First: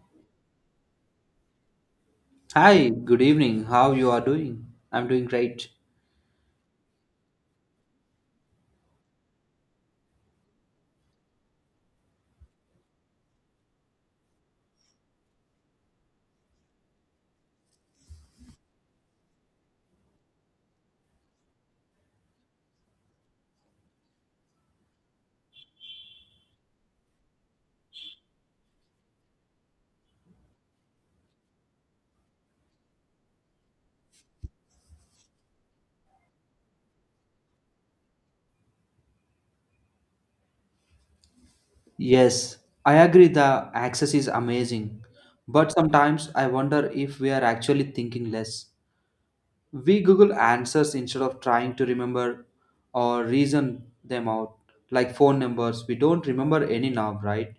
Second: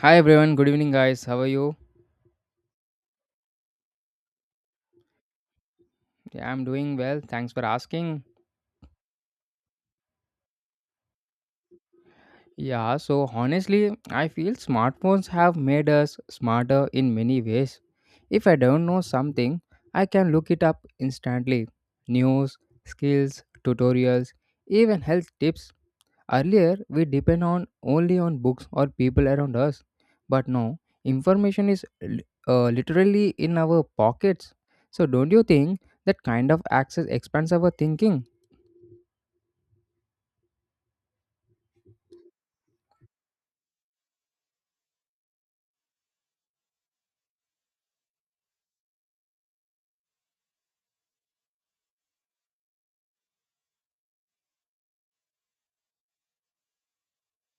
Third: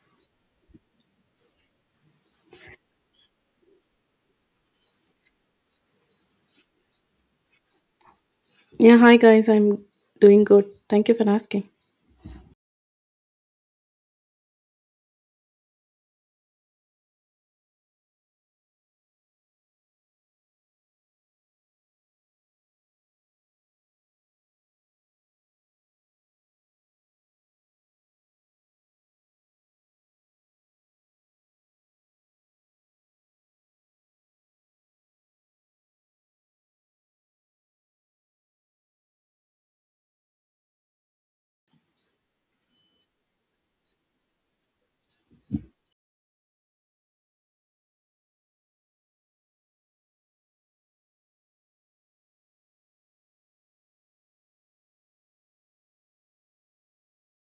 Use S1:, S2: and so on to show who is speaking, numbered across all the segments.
S1: Hi everyone, good evening guys. How are you?
S2: Hi, good evening. How you are doing? I'm doing great.
S1: Yeah, I'm doing well. Thanks for asking.
S3: Yeah, hi guys, I'm doing good. Thank you for asking.
S1: Yeah, so honestly, I feel smartphones have made us smarter in many ways. If I don't know something, I can look it up instantly. News, skills, tutorials, even health tips. Earlier, we depend on only on books or people around us, but now information is literally in our pockets. So, don't you think that kind of access expands our thinking?
S2: Yes, I agree the access is amazing. But sometimes I wonder if we are actually thinking less. We Google answers instead of trying to remember or reason them out. Like phone numbers, we don't remember any now, right?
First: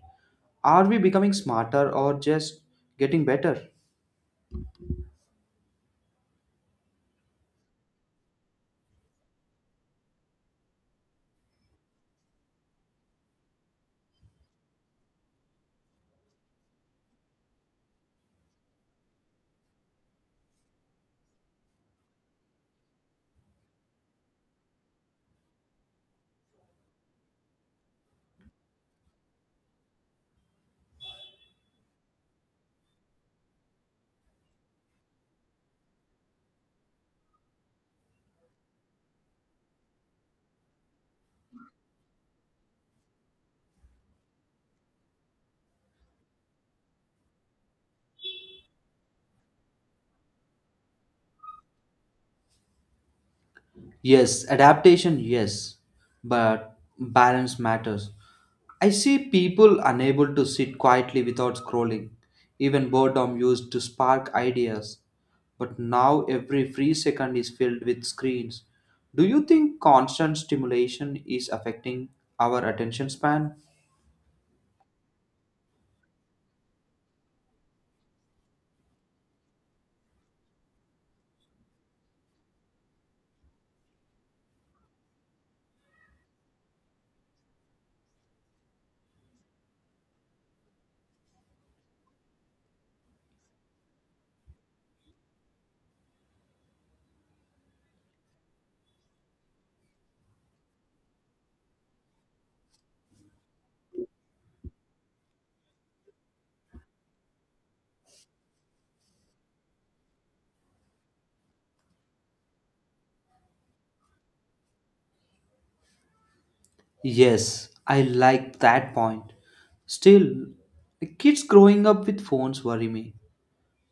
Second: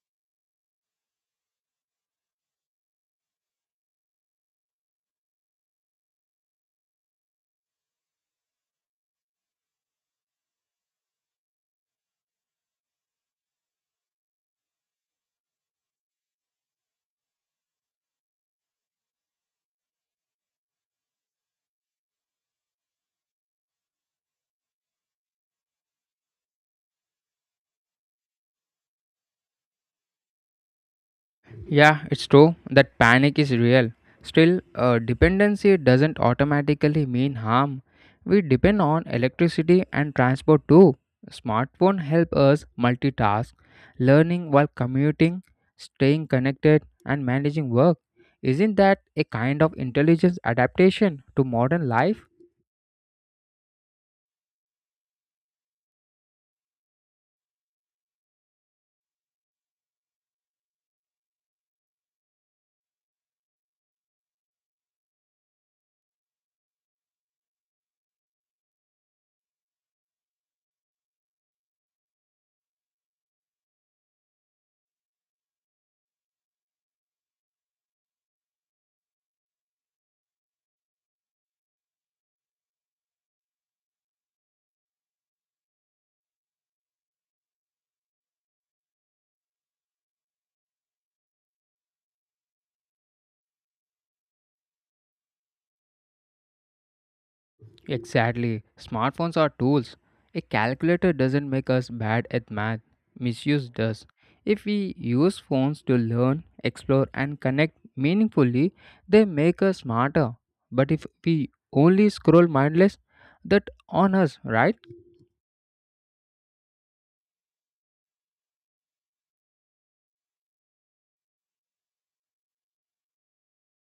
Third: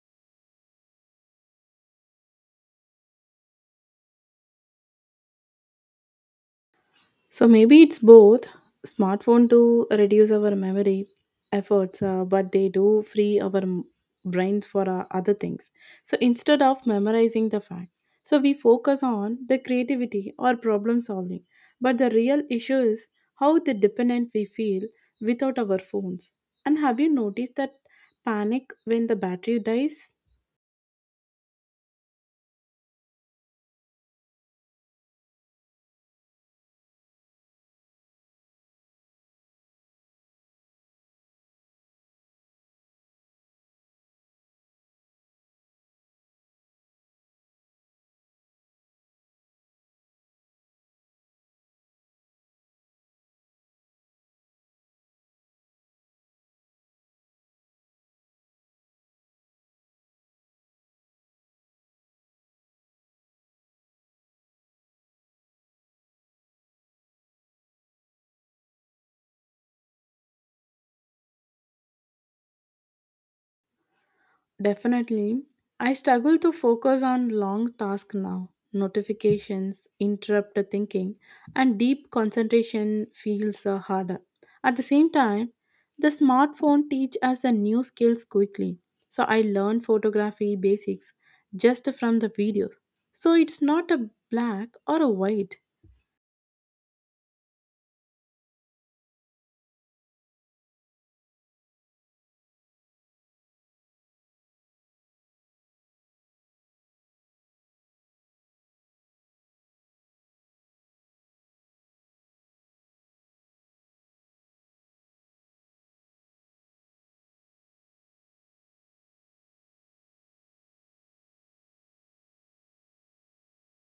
S2: Are we becoming smarter or just getting better?
S3: So maybe it's both. Smartphone do reduce our memory efforts, but they do free our brains for other things. So instead of memorizing the fact, so we focus on the creativity or problem solving. But the real issue is how the dependent we feel without our phones. And have you noticed that panic when the battery dies?
S1: Yeah, it's true that panic is real. Still, dependency doesn't automatically mean harm. We depend on electricity and transport too. Smartphone help us multitask, learning while commuting, staying connected and managing work. Isn't that a kind of intelligence adaptation to modern life?
S2: Yes, adaptation, yes, but balance matters. I see people unable to sit quietly without scrolling. Even boredom used to spark ideas. But now every free second is filled with screens. Do you think constant stimulation is affecting our attention span?
S3: Definitely. I struggle to focus on long tasks now. Notifications interrupt the thinking, and deep concentration feels harder. At the same time, the smartphone teach us a new skills quickly. So I learn photography basics just from the videos. So it's not a black or a white.
S1: Exactly. Smartphones are tools. A calculator doesn't make us bad at math, misuse does. If we use phones to learn, explore, and connect meaningfully, they make us smarter. But if we only scroll mindless, that on us, right?
S2: Yes, I like that point. Still, the kids growing up with phones worry me.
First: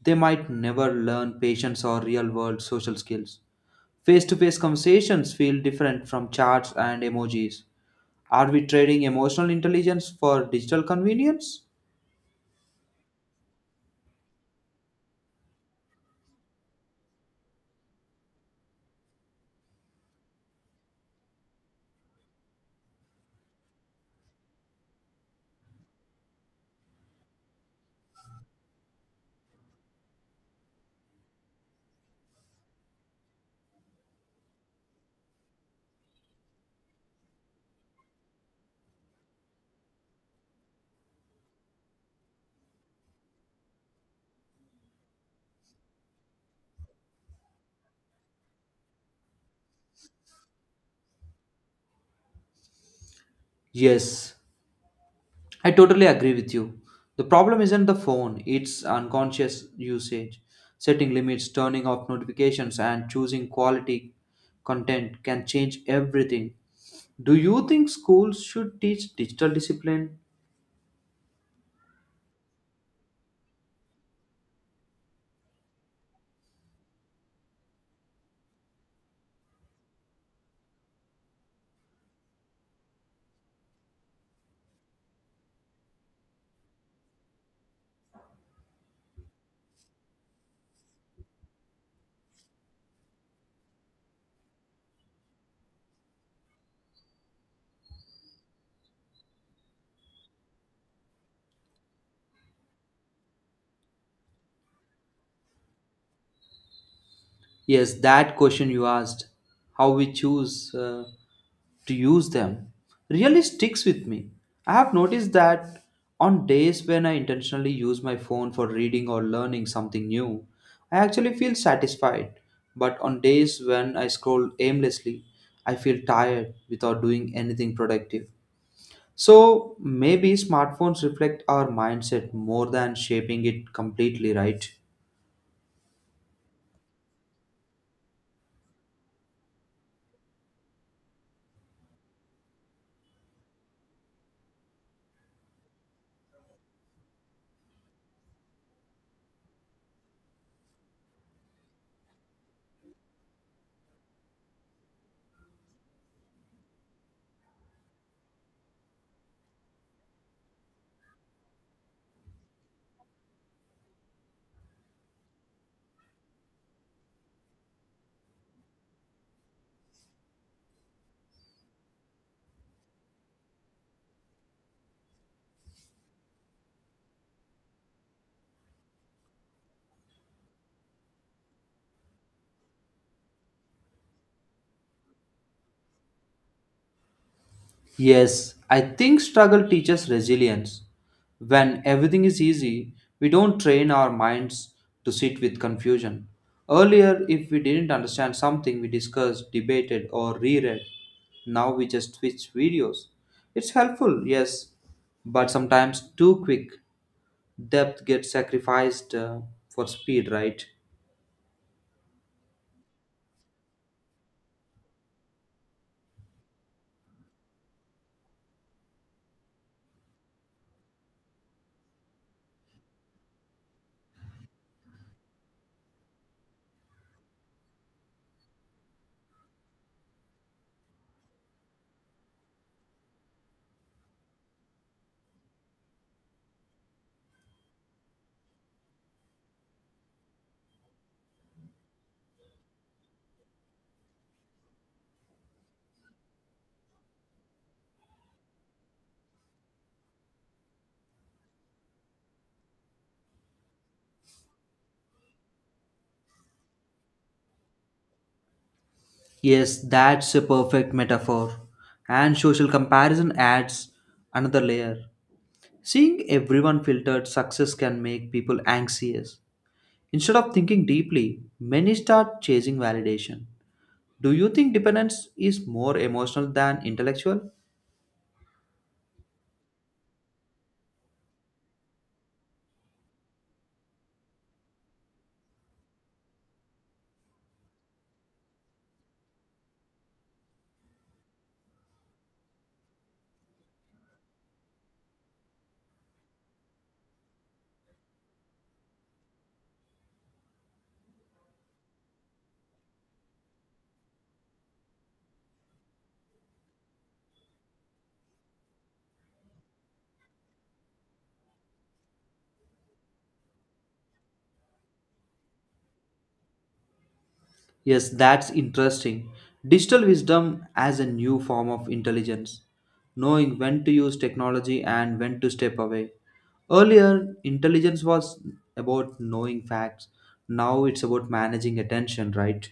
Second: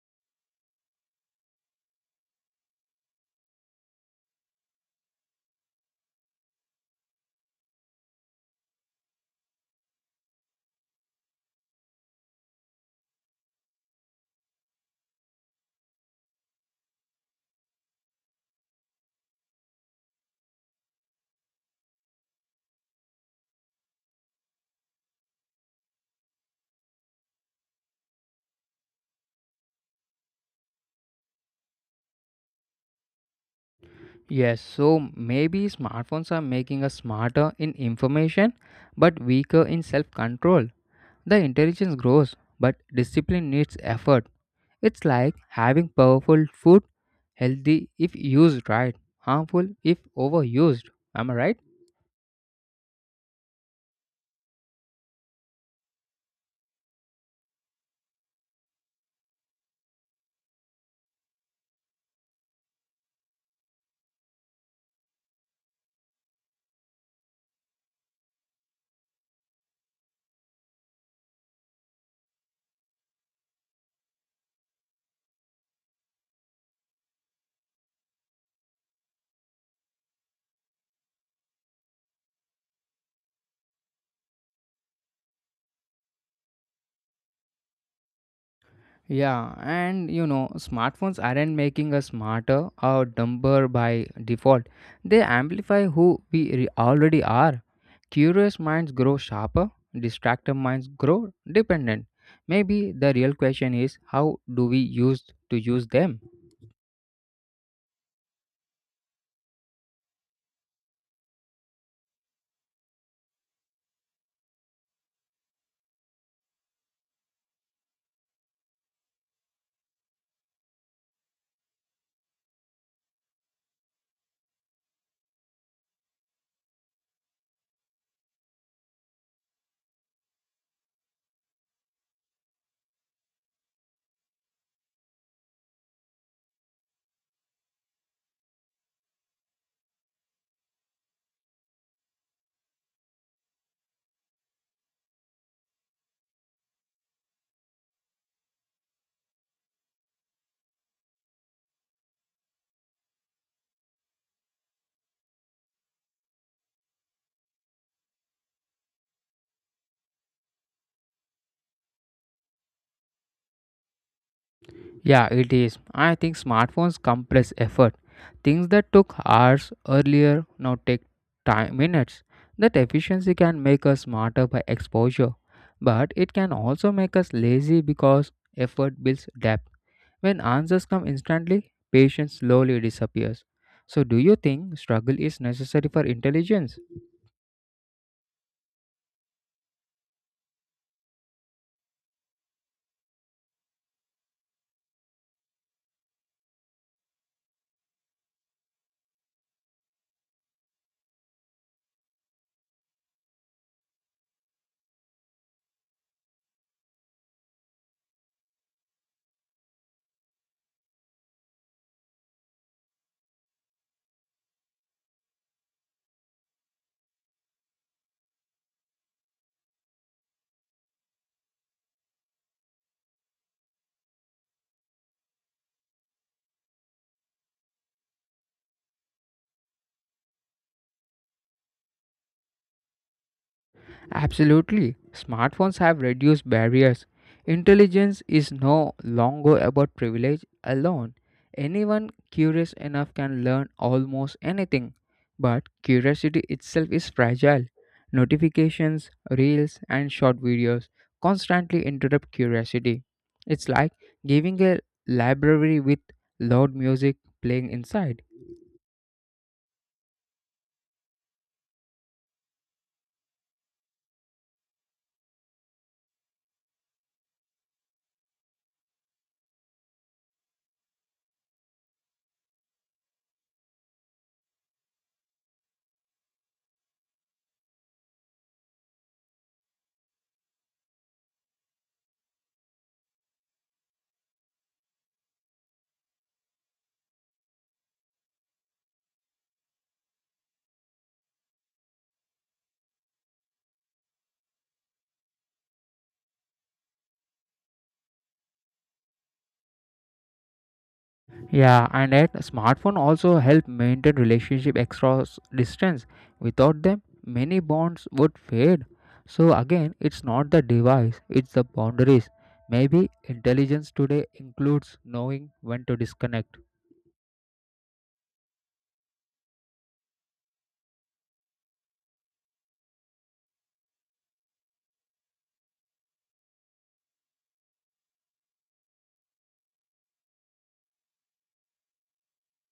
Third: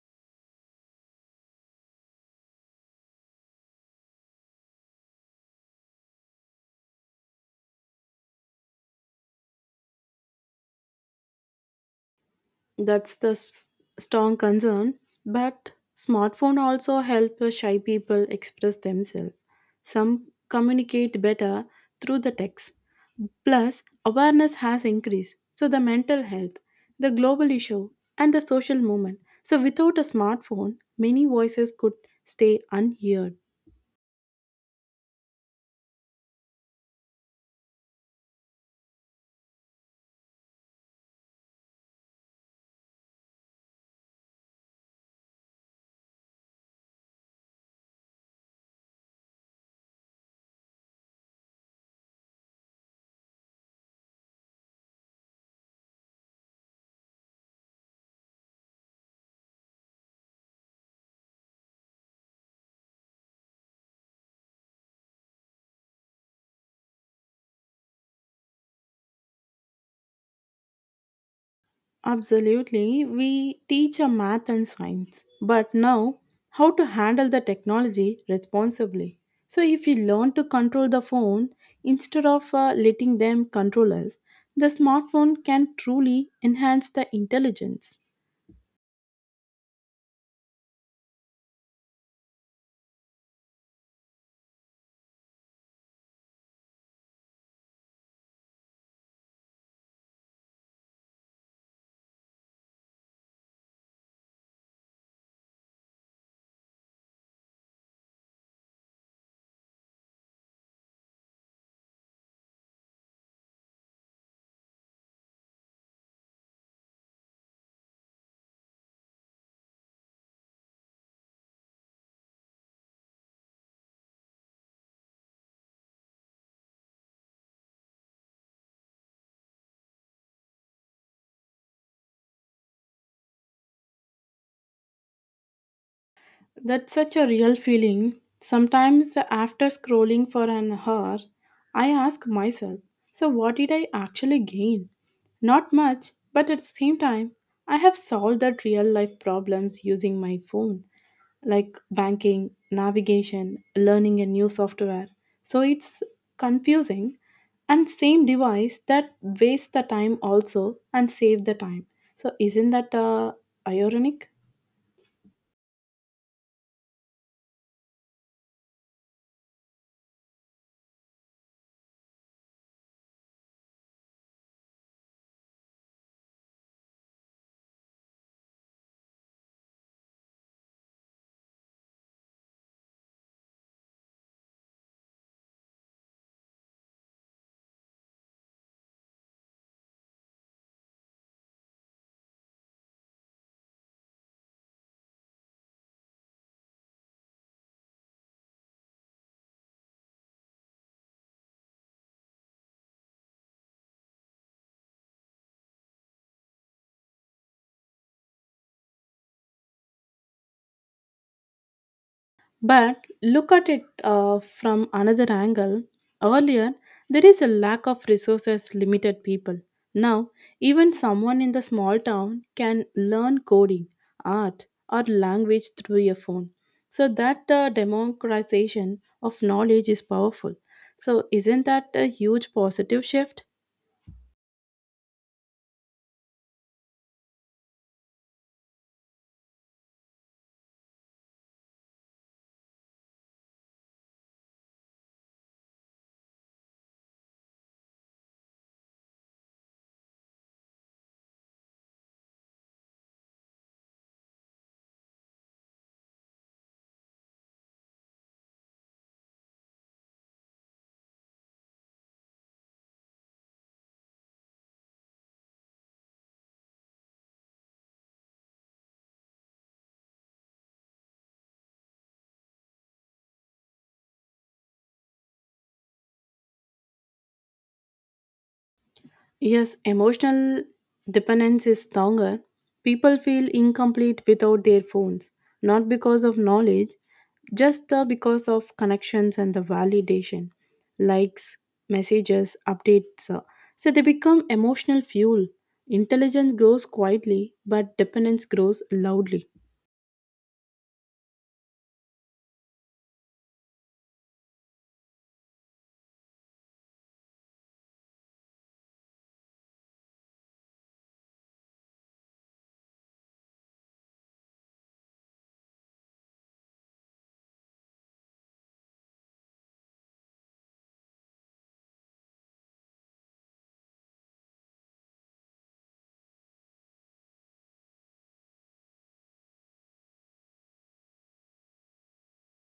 S2: They might never learn patience or real world social skills. Face to face conversations feel different from charts and emojis. Are we trading emotional intelligence for digital convenience?
S3: That's the s- Strong concern. But smartphone also help shy people express themselves. Some communicate better through the text. Plus, awareness has increased. So the mental health, the global issue, and the social movement. So without a smartphone, many voices could stay unheard.
S1: Yes, so maybe smartphones are making us smarter in information but weaker in self control. The intelligence grows, but discipline needs effort. It's like having powerful food, healthy if used right, harmful if overused. Am I right?
S2: Yes, I totally agree with you. The problem isn't the phone, it's unconscious usage. Setting limits, turning off notifications, and choosing quality content can change everything. Do you think schools should teach digital discipline?
S3: Absolutely. We teach a math and science, but now how to handle the technology responsibly. So, if we learn to control the phone instead of letting them control us, the smartphone can truly enhance the intelligence.
S1: Yeah, and you know, smartphones aren't making us smarter or dumber by default. They amplify who we already are. Curious minds grow sharper, distracted minds grow dependent. Maybe the real question is how do we use to use them?
S2: Yes, that question you asked. How we choose. To use them really sticks with me. I have noticed that on days when I intentionally use my phone for reading or learning something new, I actually feel satisfied. But on days when I scroll aimlessly, I feel tired without doing anything productive. So maybe smartphones reflect our mindset more than shaping it completely, right?
S3: That's such a real feeling. Sometimes, after scrolling for an hour, I ask myself, so what did I actually gain? Not much, but at the same time, I have solved that real life problems using my phone, like banking, navigation, learning a new software. So it's confusing and same device that wastes the time also and save the time. So isn't that ironic?
S1: Yeah, it is. I think smartphones compress effort. Things that took hours earlier now take time minutes. That efficiency can make us smarter by exposure, but it can also make us lazy because effort builds depth. When answers come instantly, patience slowly disappears. So do you think struggle is necessary for intelligence?
S2: Yes, I think struggle teaches resilience. When everything is easy, we don't train our minds to sit with confusion. Earlier, if we didn't understand something, we discussed, debated, or reread. Now we just switch videos. It's helpful, yes, but sometimes too quick. Depth gets sacrificed for speed, right?
S3: But look at it from another angle. Earlier, there is a lack of resources, limited people. Now, even someone in the small town can learn coding, art, or language through a phone. So, that democratization of knowledge is powerful. So, isn't that a huge positive shift?
S1: Absolutely. Smartphones have reduced barriers. Intelligence is no longer about privilege alone. Anyone curious enough can learn almost anything. But curiosity itself is fragile. Notifications, reels, and short videos constantly interrupt curiosity. It's like giving a library with loud music playing inside.
S2: Yes, that's a perfect metaphor. And social comparison adds another layer. Seeing everyone filtered success can make people anxious. Instead of thinking deeply, many start chasing validation. Do you think dependence is more emotional than intellectual?
S3: Yes, emotional dependence is stronger. People feel incomplete without their phones, not because of knowledge, just because of connections and the validation, likes, messages, updates. So they become emotional fuel. Intelligence grows quietly, but dependence grows loudly.
S1: Yeah, and that smartphone also help maintain relationship across distance. Without them, many bonds would fade. So again, it's not the device, it's the boundaries. Maybe intelligence today includes knowing when to disconnect.
S2: Yes, that's interesting. Digital wisdom as a new form of intelligence, knowing when to use technology and when to step away. Earlier, intelligence was about knowing facts. Now it's about managing attention, right?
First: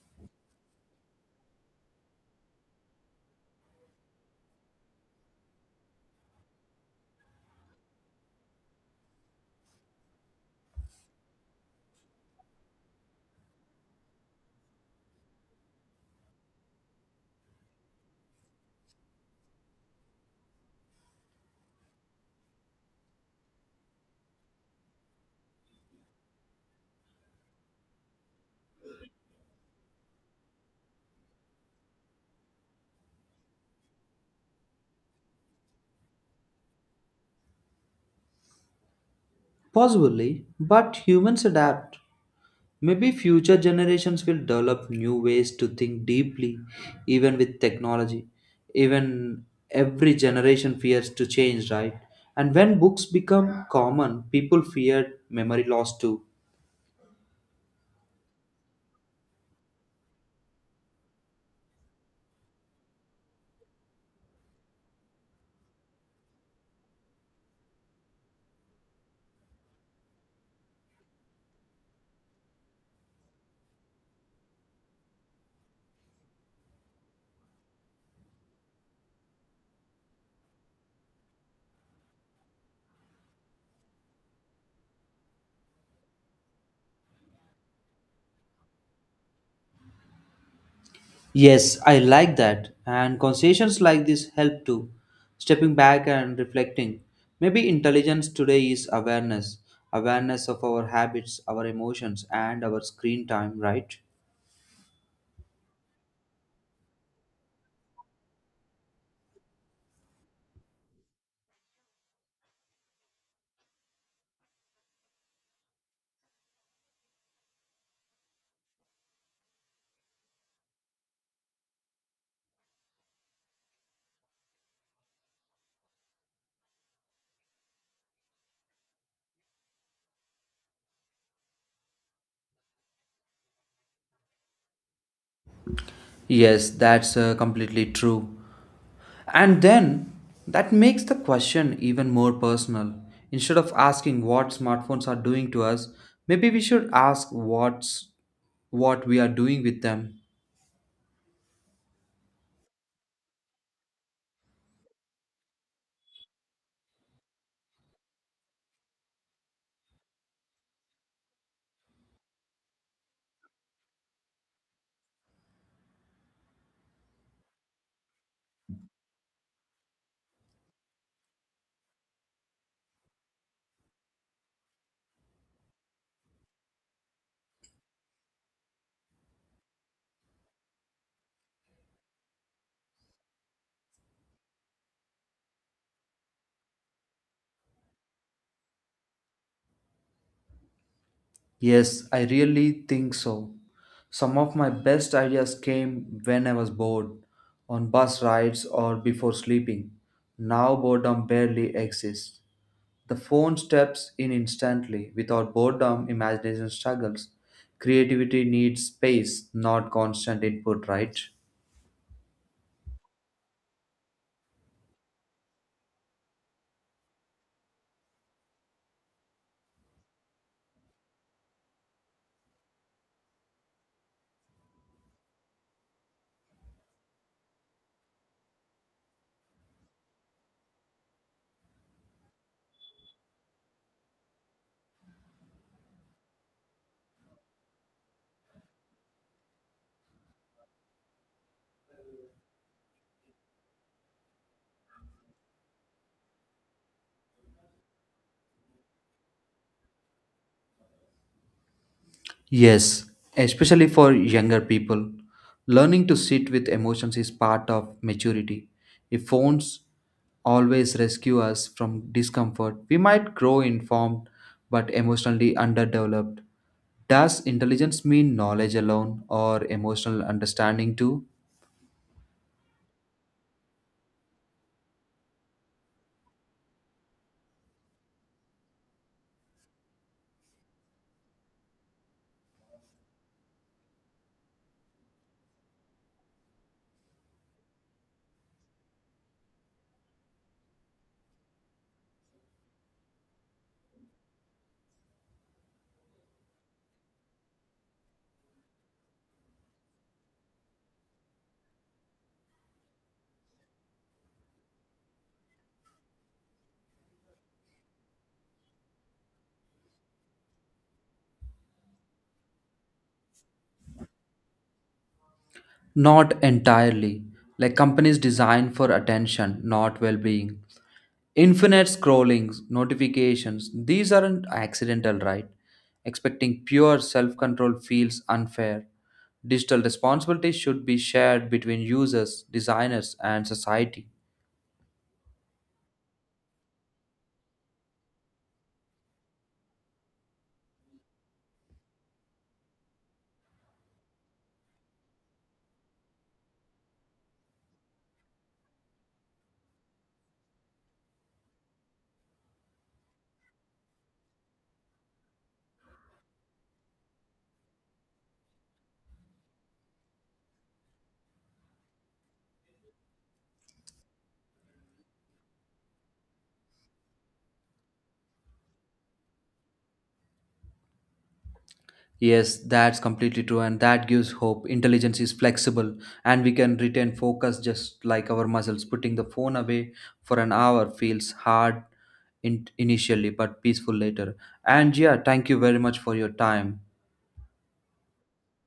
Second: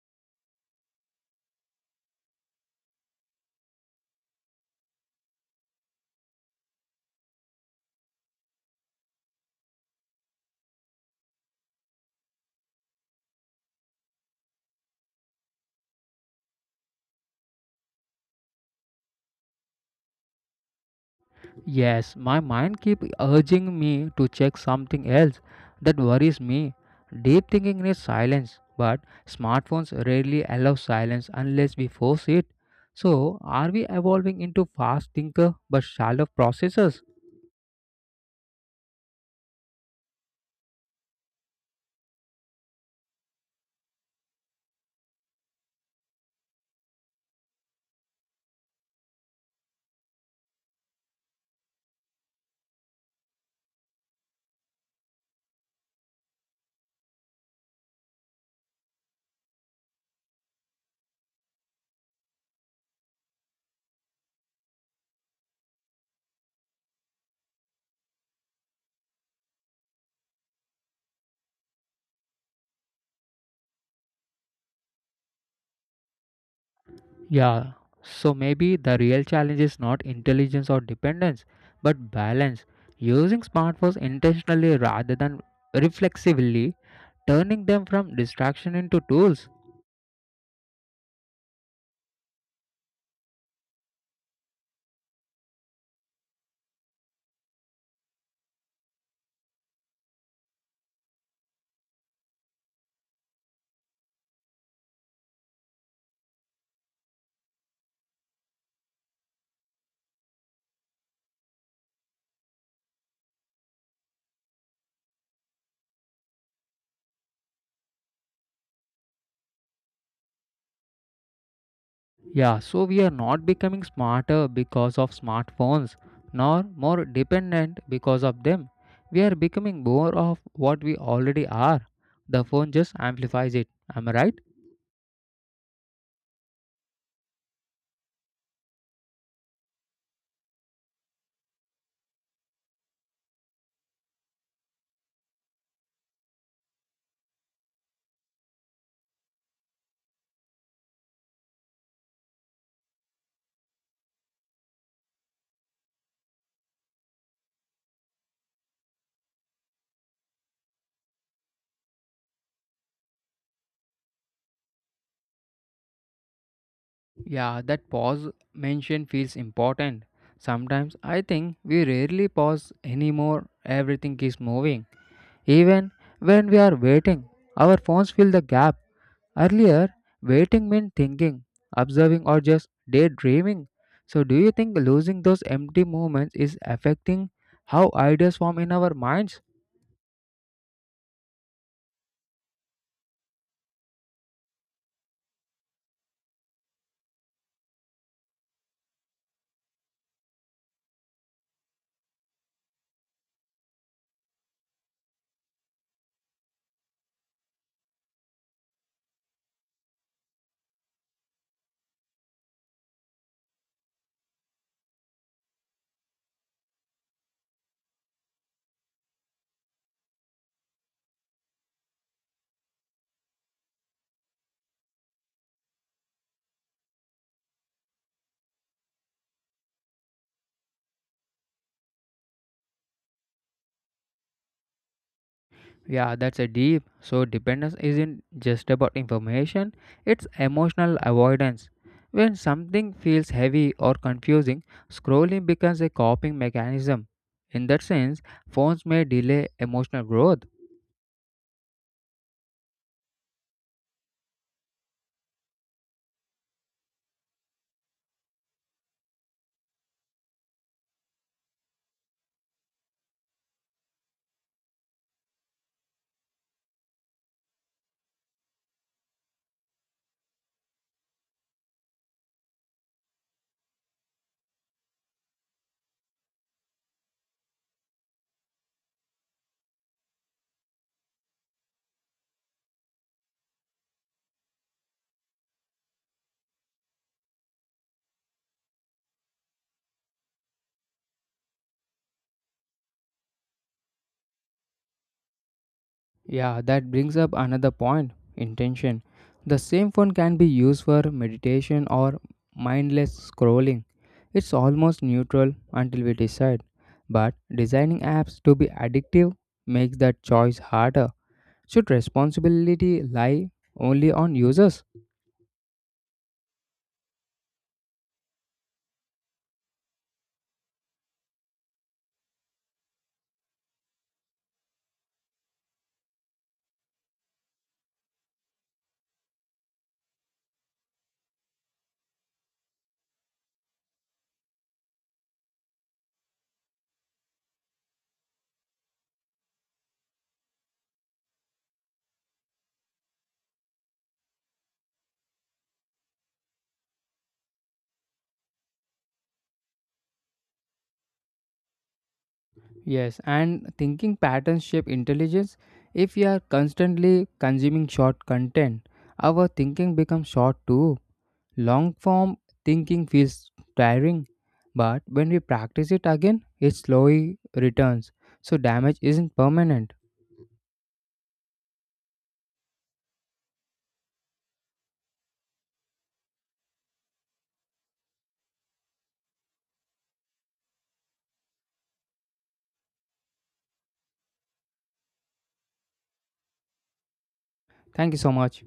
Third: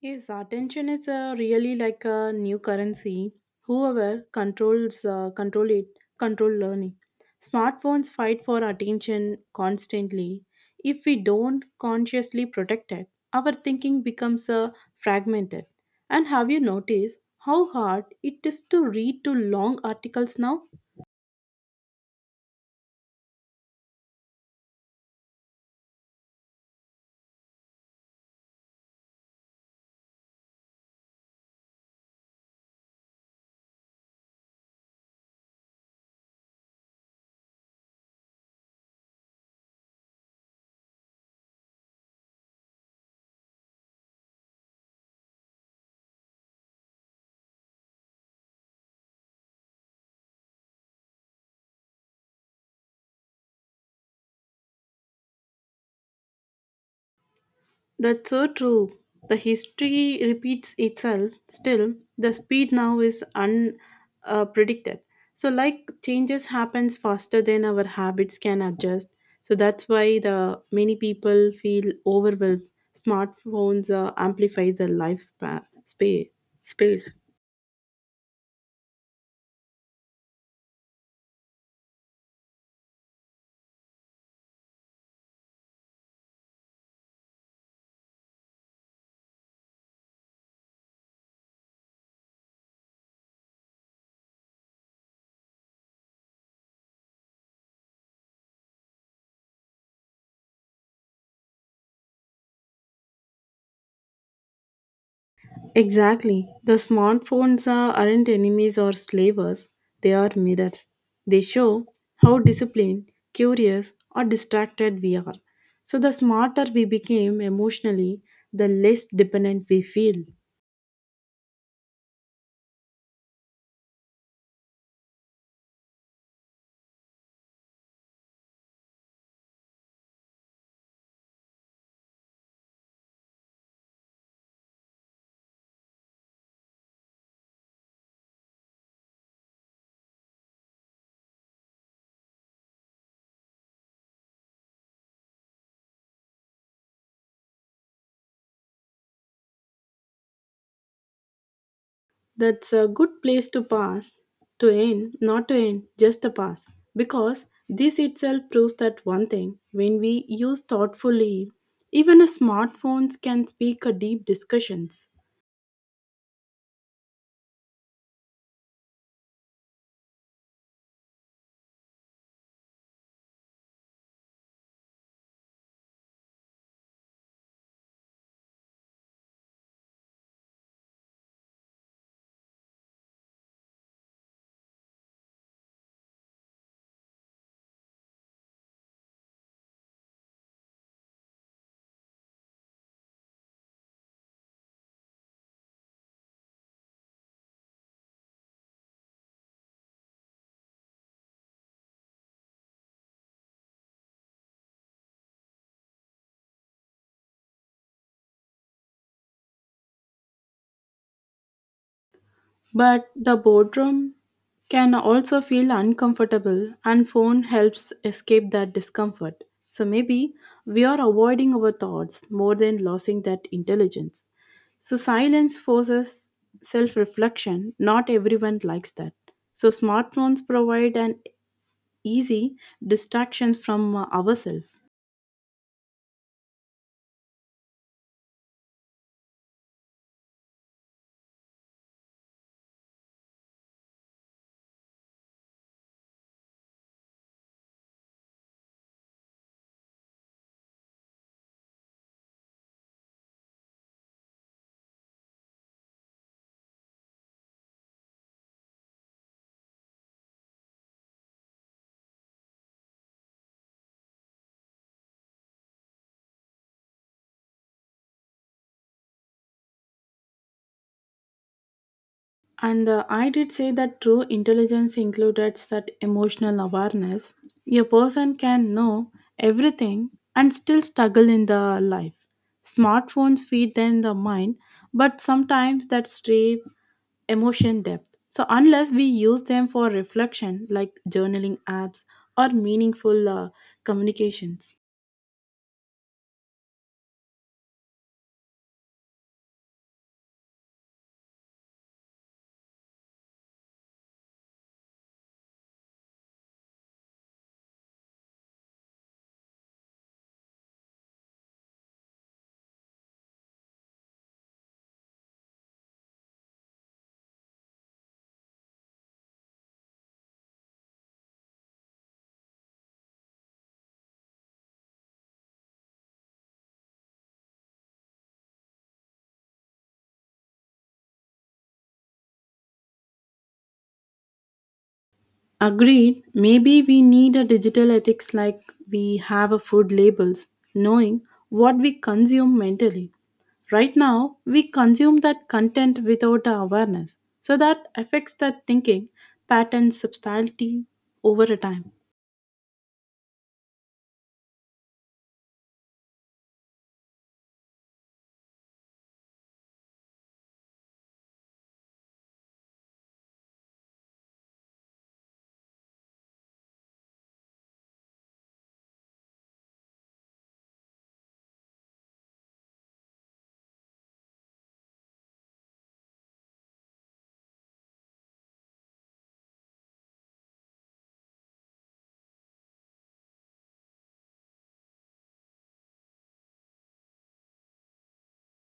S3: Yes, attention is really like a new currency. Whoever control it control learning. Smartphones fight for attention constantly. If we don't consciously protect it, our thinking becomes fragmented. And have you noticed how hard it is to read to long articles now?
S1: Yes, my mind keeps urging me to check something else that worries me. Deep thinking needs silence, but smartphones rarely allow silence unless we force it. So, are we evolving into fast thinker but shallow processors?
S2: Possibly, but humans adapt. Maybe future generations will develop new ways to think deeply, even with technology. Even every generation fears to change, right? And when books become common, people feared memory loss too.
S3: That's so true. The history repeats itself. Still, the speed now is unpredicted. Uh, so, like changes happens faster than our habits can adjust. So that's why the many people feel overwhelmed. Smartphones amplifies the life space.
S1: Yeah. So maybe the real challenge is not intelligence or dependence, but balance. Using smartphones intentionally rather than reflexively, turning them from distraction into tools.
S2: Yes, I like that. And conversations like this help too. Stepping back and reflecting. Maybe intelligence today is awareness awareness of our habits, our emotions, and our screen time, right?
S3: Exactly. The smartphones are, aren't enemies or slavers, they are mirrors. They show how disciplined, curious, or distracted we are. So, the smarter we became emotionally, the less dependent we feel.
S1: Yeah, so we are not becoming smarter because of smartphones, nor more dependent because of them. We are becoming more of what we already are. The phone just amplifies it. Am I right?
S2: Yes, that's completely true. And then that makes the question even more personal. Instead of asking what smartphones are doing to us, maybe we should ask what we are doing with them.
S3: That's a good place to pass, to end, not to end, just a pass. Because this itself proves that one thing when we use thoughtfully, even a smartphones can speak a deep discussions.
S1: Yeah, that pause mention feels important. Sometimes I think we rarely pause anymore. Everything is moving. Even when we are waiting, our phones fill the gap. Earlier, waiting meant thinking, observing, or just daydreaming. So, do you think losing those empty moments is affecting how ideas form in our minds?
S2: Yes, I really think so. Some of my best ideas came when I was bored, on bus rides or before sleeping. Now boredom barely exists. The phone steps in instantly. Without boredom, imagination struggles. Creativity needs space, not constant input, right?
S3: But the boredom can also feel uncomfortable and phone helps escape that discomfort. So maybe we are avoiding our thoughts more than losing that intelligence. So silence forces self-reflection. Not everyone likes that. So smartphones provide an easy distraction from ourselves.
S1: Yeah, that's a deep. So, dependence isn't just about information, it's emotional avoidance. When something feels heavy or confusing, scrolling becomes a coping mechanism. In that sense, phones may delay emotional growth.
S2: Yes, especially for younger people. Learning to sit with emotions is part of maturity. If phones always rescue us from discomfort, we might grow informed but emotionally underdeveloped. Does intelligence mean knowledge alone or emotional understanding too?
S3: And I did say that true intelligence included that emotional awareness. A person can know everything and still struggle in the life. Smartphones feed them the mind, but sometimes that stray emotion depth. So unless we use them for reflection, like journaling apps or meaningful communications.
S1: Yeah, that brings up another point intention. The same phone can be used for meditation or mindless scrolling. It's almost neutral until we decide. But designing apps to be addictive makes that choice harder. Should responsibility lie only on users?
S2: Not entirely. Like companies designed for attention, not well being. Infinite scrollings, notifications, these aren't accidental, right? Expecting pure self control feels unfair. Digital responsibility should be shared between users, designers, and society.
S3: Agreed, maybe we need a digital ethics like we have a food labels, knowing what we consume mentally. Right now, we consume that content without our awareness. So that affects that thinking, patterns, subtlety over a time.
S1: Yes, and thinking patterns shape intelligence. If we are constantly consuming short content, our thinking becomes short too. Long form thinking feels tiring, but when we practice it again, it slowly returns. So damage isn't permanent.
S2: Yes, that's completely true, and that gives hope. Intelligence is flexible, and we can retain focus just like our muscles. Putting the phone away for an hour feels hard initially, but peaceful later. And yeah, thank you very much for your time.
S1: Thank you so much.